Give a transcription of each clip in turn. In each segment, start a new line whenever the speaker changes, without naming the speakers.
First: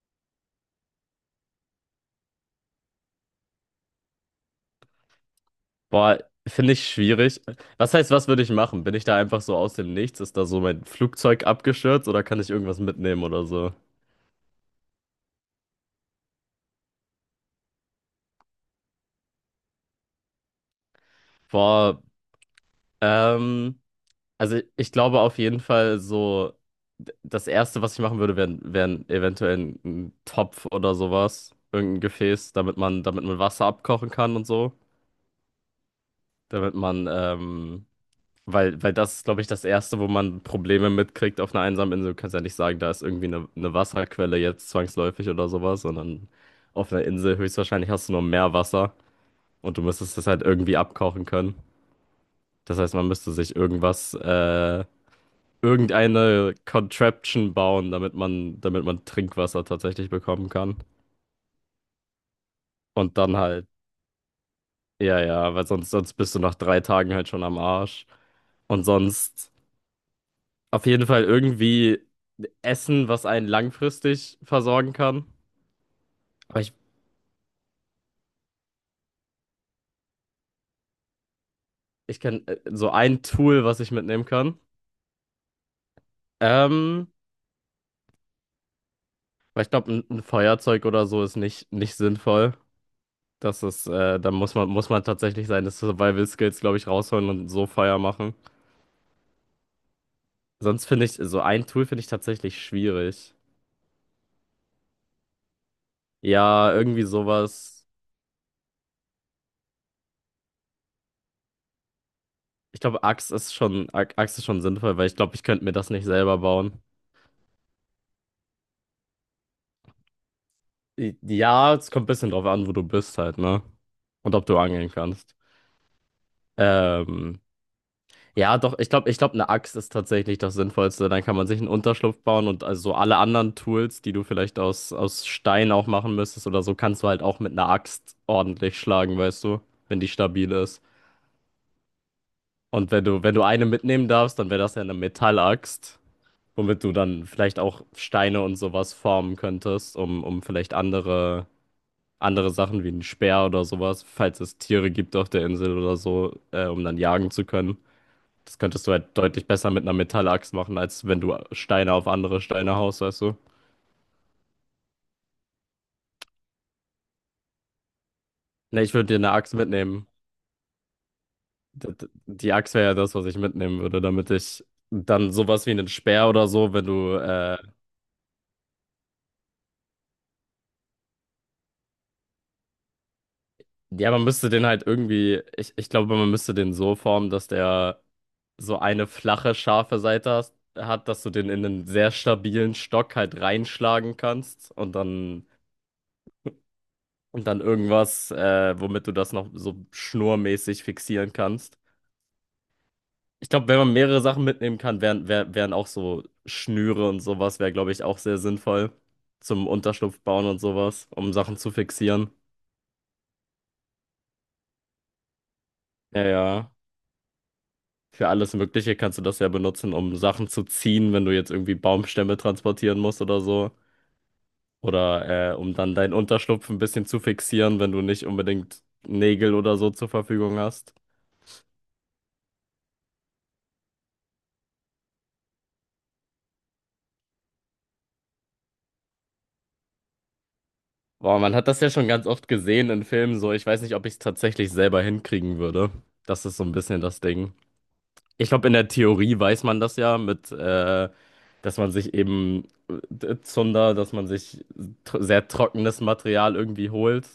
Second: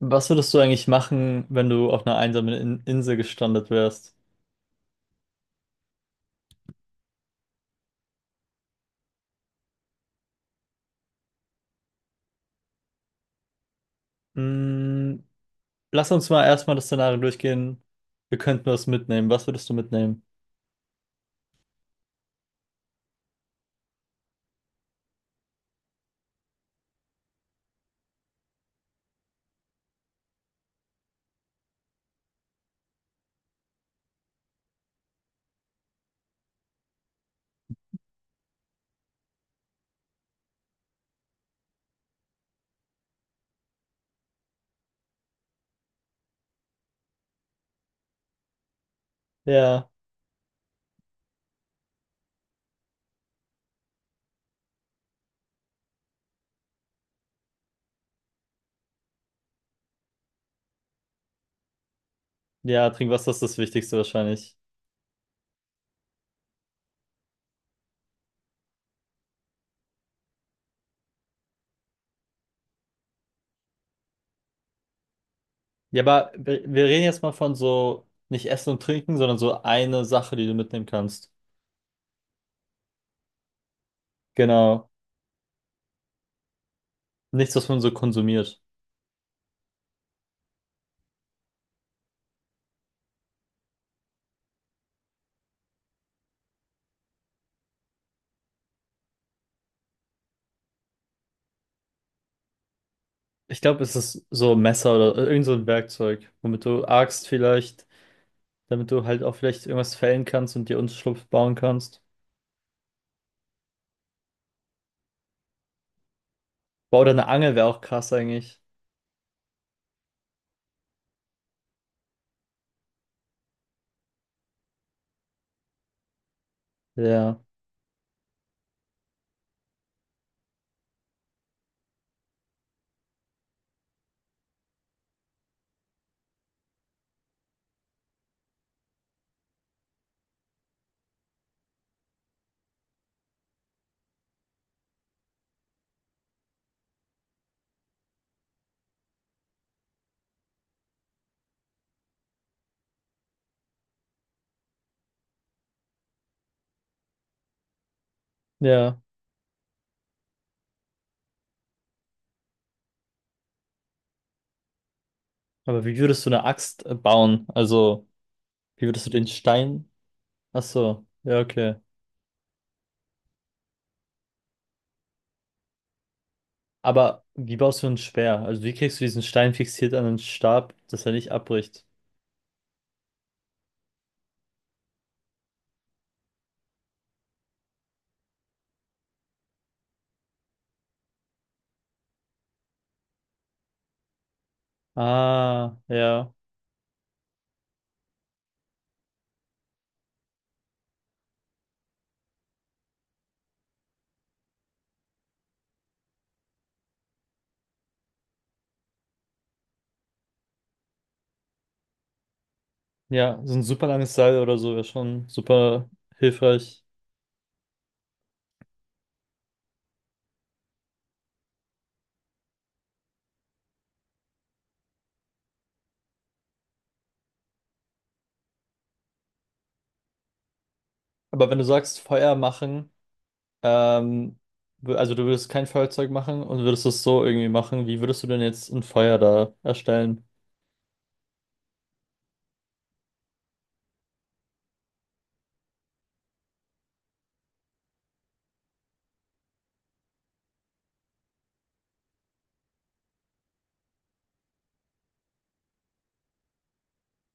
Was würdest du eigentlich machen, wenn du auf einer einsamen In Insel gestrandet wärst?
Boah, finde ich schwierig. Was heißt, was würde ich machen? Bin ich da einfach so aus dem Nichts? Ist da so mein Flugzeug abgestürzt oder kann ich irgendwas mitnehmen oder so?
Mm, lass uns mal erstmal das Szenario durchgehen. Wir könnten was mitnehmen. Was würdest du mitnehmen?
Boah, ähm, also ich glaube auf jeden Fall so, das Erste, was ich machen würde, wären eventuell ein Topf oder sowas, irgendein Gefäß, damit man Wasser abkochen kann und so, damit man weil das ist, glaube ich, das Erste, wo man Probleme mitkriegt auf einer einsamen Insel. Du kannst ja nicht sagen, da ist irgendwie eine Wasserquelle jetzt zwangsläufig oder sowas, sondern auf einer Insel höchstwahrscheinlich hast du nur Meerwasser und du
Ja,
müsstest das halt irgendwie abkochen können. Das heißt, man müsste sich irgendwas, irgendeine Contraption bauen, damit man Trinkwasser tatsächlich bekommen kann.
ja,
Und
Trinkwasser
dann
ist das
halt,
Wichtigste wahrscheinlich.
ja, ja, weil sonst bist du nach drei Tagen halt schon am Arsch. Und sonst auf jeden Fall irgendwie Essen, was einen langfristig versorgen kann.
Ja, aber
Aber
wir
ich,
wir reden jetzt mal von so nicht Essen und Trinken, sondern so eine Sache, die du mitnehmen kannst.
ich kann so ein Tool, was ich mitnehmen kann.
Genau.
Ähm,
Nichts, was man so konsumiert.
Weil ich glaube, ein Feuerzeug oder so ist nicht, nicht sinnvoll. Das ist, da muss man tatsächlich seine Survival Skills, glaube ich, rausholen und so Feuer machen. Sonst finde ich, so ein Tool finde ich tatsächlich schwierig.
Ich glaube, es ist so ein Messer oder irgend so ein Werkzeug, womit
Ja,
du
irgendwie
axt vielleicht,
sowas.
damit du halt auch vielleicht irgendwas fällen kannst und dir Unterschlupf bauen kannst.
Ich glaube, Axt ist schon, Axt ist schon sinnvoll, weil ich glaube, ich könnte mir das nicht selber bauen.
Wow, oder eine Angel wäre auch krass eigentlich.
Ja, es kommt ein bisschen drauf an, wo du bist halt, ne? Und ob du angeln kannst.
Ja,
Ähm, ja, doch, ich glaube, eine Axt ist tatsächlich das Sinnvollste. Dann kann man sich einen Unterschlupf bauen und also so alle anderen Tools, die du vielleicht aus Stein auch machen müsstest oder so, kannst du halt auch mit einer Axt ordentlich schlagen, weißt du, wenn die stabil ist. Und wenn du, wenn du eine mitnehmen darfst, dann wäre das ja eine Metallaxt, womit du dann vielleicht auch Steine und sowas formen könntest, um vielleicht andere andere Sachen wie einen Speer oder sowas, falls es Tiere gibt auf der Insel oder so, um dann jagen zu können. Das könntest du
ja.
halt deutlich besser mit einer Metallaxt machen, als wenn du Steine auf andere Steine haust, weißt du?
Aber wie würdest du eine Axt bauen? Also,
Ne,
wie
ich würde
würdest du
dir
den
eine Axt
Stein?
mitnehmen.
Ach so, ja, okay.
Die Axt wäre ja das, was ich mitnehmen würde, damit ich dann sowas wie einen Speer oder so, wenn du
Aber wie baust du ein Speer? Also, wie kriegst du diesen Stein fixiert an den Stab, dass er nicht abbricht?
ja, man müsste den halt irgendwie, ich glaube, man müsste den so formen, dass der so eine flache, scharfe Seite hat, dass du den in einen sehr stabilen Stock halt reinschlagen kannst
Ah, ja.
und dann irgendwas, womit du das noch so schnurmäßig fixieren kannst. Ich glaube, wenn man mehrere Sachen mitnehmen kann, wären auch so Schnüre und sowas, wäre, glaube ich, auch sehr sinnvoll zum Unterschlupf bauen und sowas, um Sachen zu fixieren.
Ja, so ein super langes Seil oder so wäre schon super
Ja, ja.
hilfreich.
Für alles Mögliche kannst du das ja benutzen, um Sachen zu ziehen, wenn du jetzt irgendwie Baumstämme transportieren musst oder so. Oder um dann deinen Unterschlupf ein bisschen zu fixieren, wenn du nicht unbedingt Nägel oder so zur Verfügung hast.
Aber wenn du sagst, Feuer machen, ähm, also du würdest kein Feuerzeug machen und würdest es so irgendwie machen, wie würdest du denn jetzt ein Feuer da erstellen?
Boah, man hat das ja schon ganz oft gesehen in Filmen so. Ich weiß nicht, ob ich es tatsächlich selber hinkriegen würde. Das ist so ein bisschen das Ding. Ich glaube, in der Theorie weiß man das ja mit, dass man sich eben Zunder, dass man sich sehr trockenes Material irgendwie holt.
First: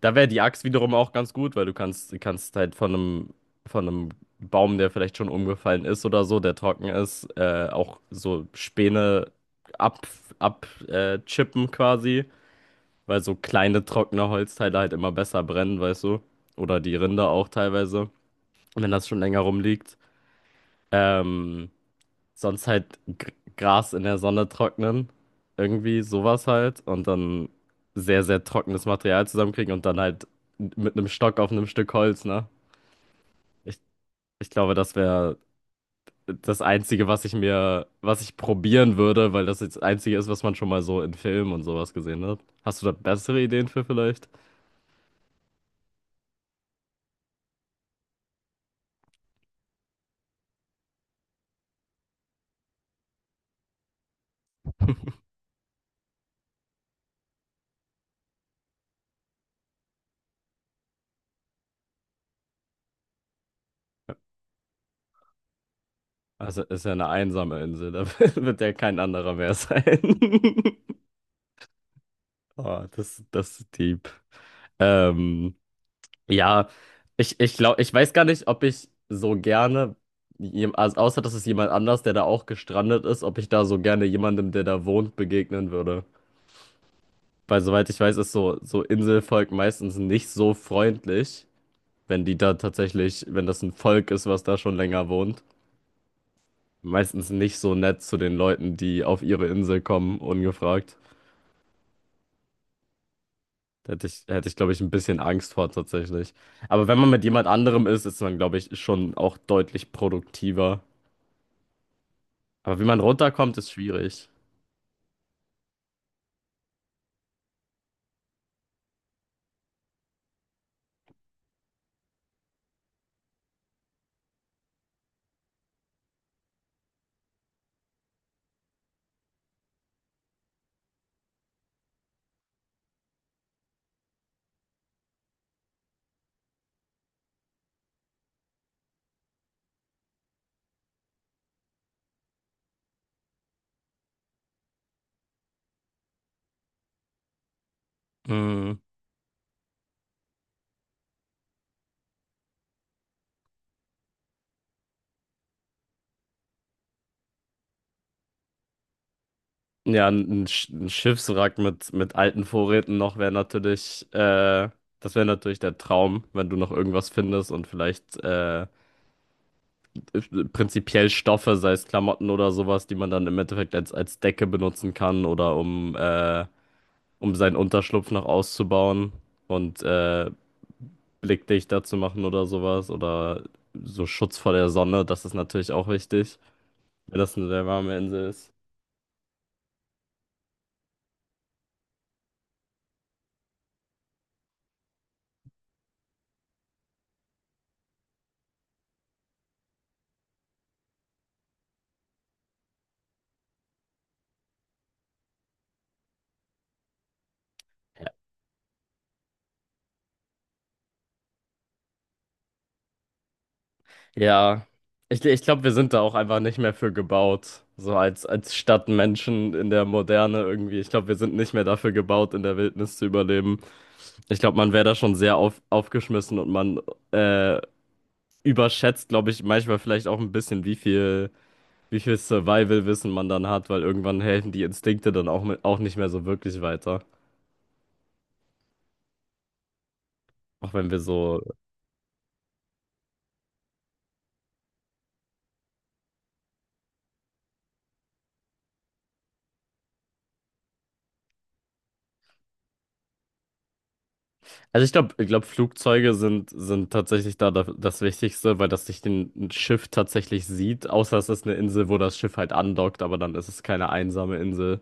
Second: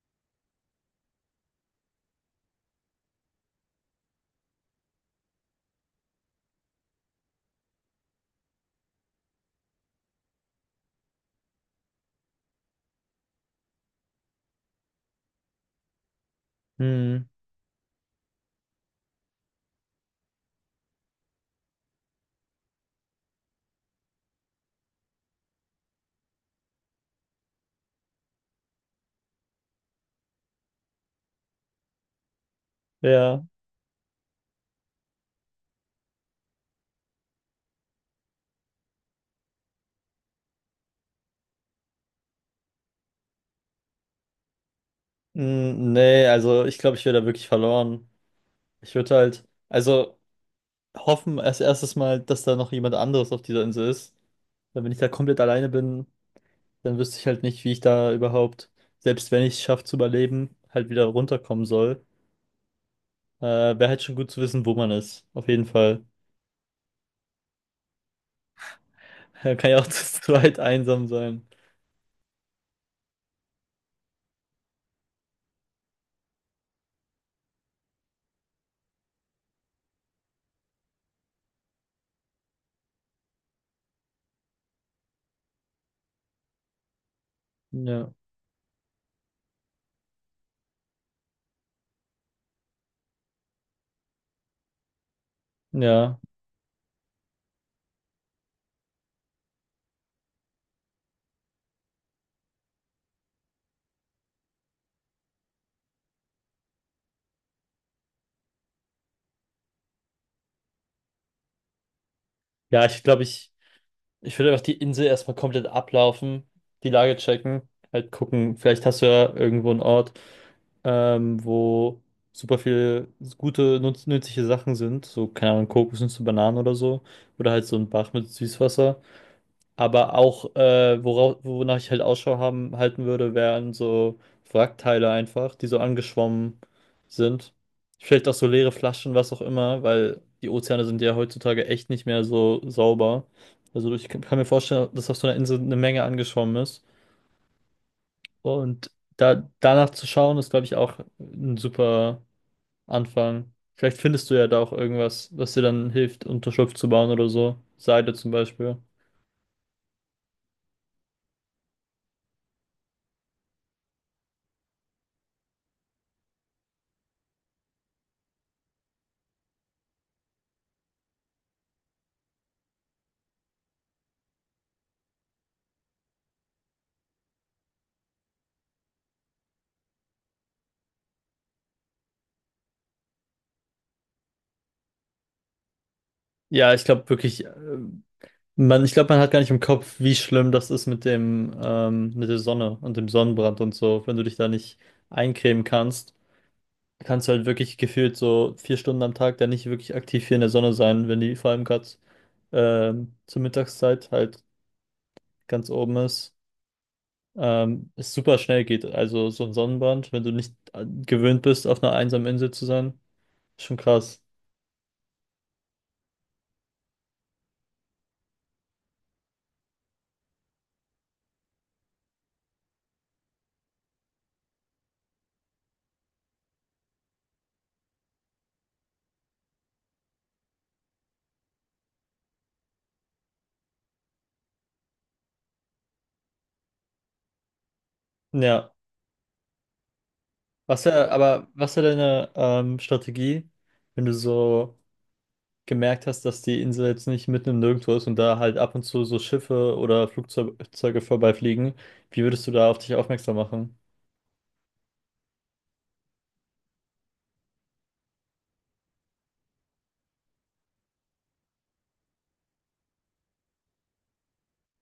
Da wäre die Axt wiederum auch ganz gut, weil du kannst halt von einem Baum, der vielleicht schon umgefallen ist oder so, der trocken ist, auch so Späne ab, ab, chippen quasi, weil so kleine trockene Holzteile halt immer besser brennen, weißt du? Oder die
Hm,
Rinde auch teilweise, wenn das schon länger rumliegt. Ähm, Sonst halt Gras in der Sonne trocknen. Irgendwie sowas halt. Und dann sehr, sehr trockenes Material zusammenkriegen und dann halt mit einem Stock auf einem Stück Holz, ne?
ja.
Ich, ich glaube, das wäre das Einzige, was ich mir, was ich probieren würde, weil das jetzt das Einzige ist, was man schon mal so in Filmen und sowas gesehen hat. Hast du da bessere Ideen für vielleicht?
Mm, nee, also ich glaube, ich wäre da wirklich verloren. Ich würde halt, also hoffen als erstes mal, dass da noch jemand anderes auf dieser Insel ist. Weil wenn ich da komplett alleine bin, dann wüsste ich halt nicht, wie ich da überhaupt, selbst wenn ich es schaffe zu überleben, halt wieder runterkommen soll. Wäre halt schon gut zu wissen, wo man ist. Auf jeden Fall.
Also ist ja eine einsame Insel, da wird ja kein anderer mehr
Kann ja auch
sein.
zu zweit einsam sein.
Oh, das, das ist deep. Ähm. Ja, ich glaube, ich weiß gar nicht, ob ich so gerne, also außer dass es jemand anders, der da auch gestrandet ist, ob ich da so gerne jemandem, der da wohnt, begegnen würde. Weil soweit ich
Ja.
weiß, ist so, so Inselvolk meistens nicht so freundlich, wenn die da tatsächlich, wenn das ein Volk ist, was da schon länger wohnt.
Ja.
Meistens nicht so nett zu den Leuten, die auf ihre Insel kommen, ungefragt. Da hätte ich, glaube ich, ein bisschen Angst vor tatsächlich. Aber wenn man mit jemand anderem ist, ist man, glaube ich, schon auch deutlich produktiver. Aber
Ja,
wie man
ich glaube, ich.
runterkommt, ist schwierig.
Ich würde einfach die Insel erstmal komplett ablaufen, die Lage checken, halt gucken, vielleicht hast du ja irgendwo einen Ort, wo super viele gute, nutz nützliche Sachen sind, so, keine Ahnung, Kokosnüsse, Bananen oder so, oder halt so ein Bach mit Süßwasser. Aber auch, wonach ich halt halten würde, wären so Wrackteile einfach, die so angeschwommen sind. Vielleicht auch so leere Flaschen, was auch immer, weil die Ozeane sind ja heutzutage echt nicht mehr so sauber. Also ich kann mir vorstellen, dass auf so einer Insel eine Menge angeschwommen ist.
Mhm.
Und danach zu schauen, ist, glaube ich, auch ein super Anfang. Vielleicht findest du ja da auch irgendwas, was dir dann hilft, Unterschlupf zu bauen oder so. Seide zum Beispiel.
Ja, ein Schiffswrack mit alten Vorräten noch wäre natürlich, das wäre natürlich der Traum, wenn du noch irgendwas findest und vielleicht prinzipiell Stoffe, sei es Klamotten oder sowas, die man dann im Endeffekt als Decke benutzen kann oder um, um seinen Unterschlupf noch auszubauen und blickdichter zu machen oder sowas oder so Schutz vor der Sonne, das ist natürlich auch wichtig,
Ja, ich glaube
wenn das
wirklich.
eine sehr warme Insel ist.
Man, ich glaube, man hat gar nicht im Kopf, wie schlimm das ist mit dem, mit der Sonne und dem Sonnenbrand und so. Wenn du dich da nicht eincremen kannst, kannst du halt wirklich gefühlt so vier Stunden am Tag da nicht wirklich aktiv hier in der Sonne sein, wenn die vor allem gerade zur Mittagszeit halt ganz oben ist. Es super schnell geht. Also so ein Sonnenbrand, wenn du nicht gewöhnt bist, auf einer einsamen Insel zu sein, ist schon krass.
Ja, ich glaube, wir sind da auch einfach nicht mehr für gebaut. So als Stadtmenschen in der Moderne irgendwie. Ich glaube, wir sind nicht mehr dafür gebaut, in der Wildnis zu überleben. Ich glaube, man wäre da schon sehr aufgeschmissen und man äh, überschätzt, glaube ich, manchmal vielleicht auch ein bisschen, wie viel Survival-Wissen man dann hat, weil irgendwann helfen die Instinkte dann auch, mit, auch nicht mehr so wirklich weiter.
Ja.
Auch wenn wir so
Aber was wäre deine Strategie, wenn du so gemerkt hast, dass die Insel jetzt nicht mitten im Nirgendwo ist und da halt ab und zu so Schiffe oder Flugzeuge vorbeifliegen, wie würdest du da auf dich aufmerksam machen?
also ich glaube, Flugzeuge sind, sind tatsächlich da das Wichtigste, weil das nicht ein Schiff tatsächlich sieht, außer es ist eine Insel, wo das Schiff halt andockt, aber dann ist es keine einsame Insel.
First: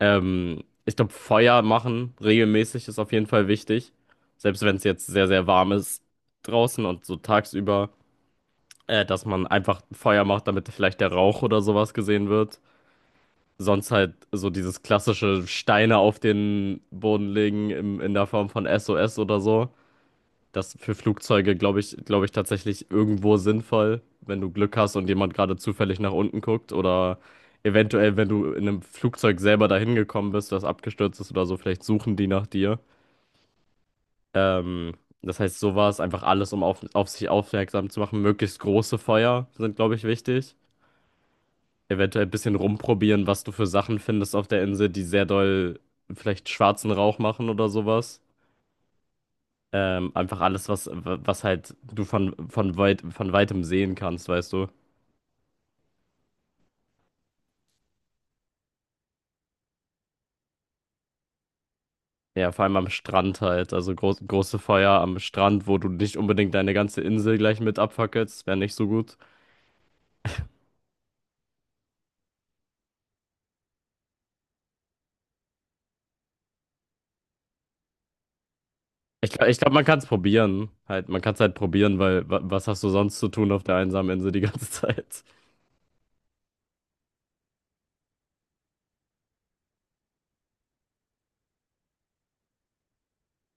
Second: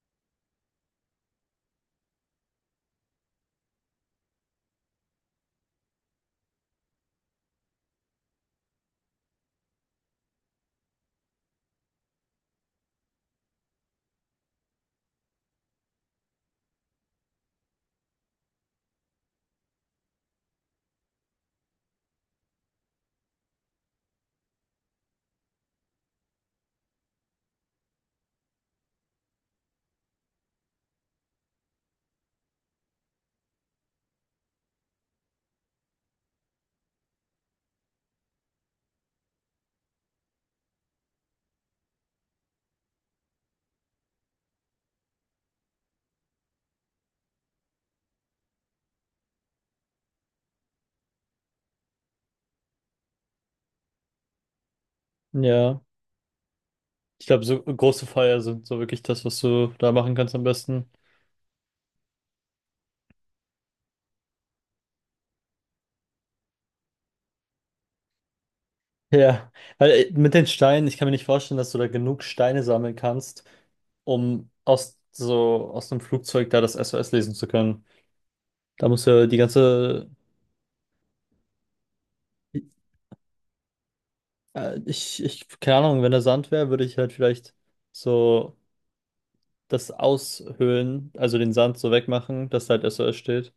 Ich glaube, Feuer machen regelmäßig ist auf jeden Fall wichtig, selbst wenn es jetzt sehr, sehr warm ist draußen und so tagsüber, dass man einfach Feuer macht, damit vielleicht der Rauch oder sowas gesehen wird. Sonst halt so dieses klassische Steine auf den Boden legen in der Form von SOS oder so. Das für Flugzeuge, glaube ich tatsächlich irgendwo sinnvoll, wenn du Glück hast und jemand gerade zufällig nach unten guckt oder eventuell, wenn du in einem Flugzeug selber dahin gekommen bist, das abgestürzt ist oder so, vielleicht suchen die nach dir. Ähm, das heißt, sowas, einfach alles, um auf sich aufmerksam zu machen. Möglichst große Feuer sind, glaube ich, wichtig. Eventuell ein bisschen rumprobieren, was du für Sachen findest auf der Insel, die sehr doll vielleicht schwarzen Rauch machen oder sowas. Einfach alles, was, was halt du von weit, von weitem sehen kannst, weißt du?
Ja, ich glaube, so große Feuer sind so wirklich das, was du da machen kannst am besten.
Ja, vor allem am Strand halt. Also groß, große Feuer am Strand, wo du nicht unbedingt deine ganze Insel gleich mit abfackelst. Wäre nicht so gut.
Ja, weil mit den Steinen, ich kann mir nicht vorstellen, dass du da genug Steine sammeln kannst, um aus so aus dem Flugzeug da das SOS lesen zu können. Da musst du ja die
Ich glaube, man kann es
ganze,
probieren. Halt, man kann es halt probieren, weil was hast du sonst zu tun auf der einsamen Insel die ganze Zeit?
keine Ahnung, wenn da Sand wäre, würde ich halt vielleicht so das aushöhlen, also den Sand so wegmachen, dass da halt SOS steht.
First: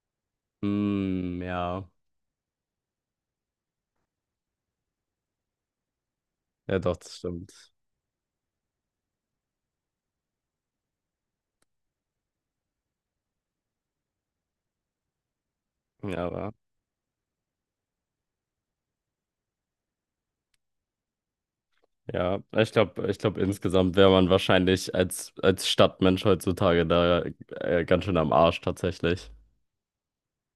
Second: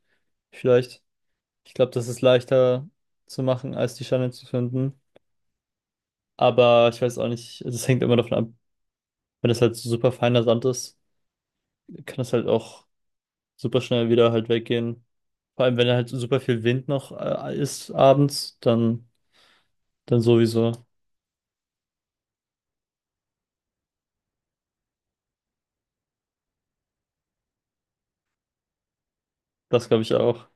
Vielleicht.
Hm,
Ich
ja.
glaube, das ist leichter zu machen, als die Scheine zu finden.
Ja,
Aber
doch,
ich weiß
das
auch nicht,
stimmt.
das hängt immer davon ab. Wenn das halt so super feiner Sand ist, kann das halt auch super schnell wieder halt weggehen. Vor allem, wenn halt
Ja,
super
aber.
viel Wind noch ist abends, dann sowieso.
Ja, ich glaube, insgesamt wäre man wahrscheinlich als Stadtmensch heutzutage da ganz schön am Arsch tatsächlich.
Das glaube ich auch.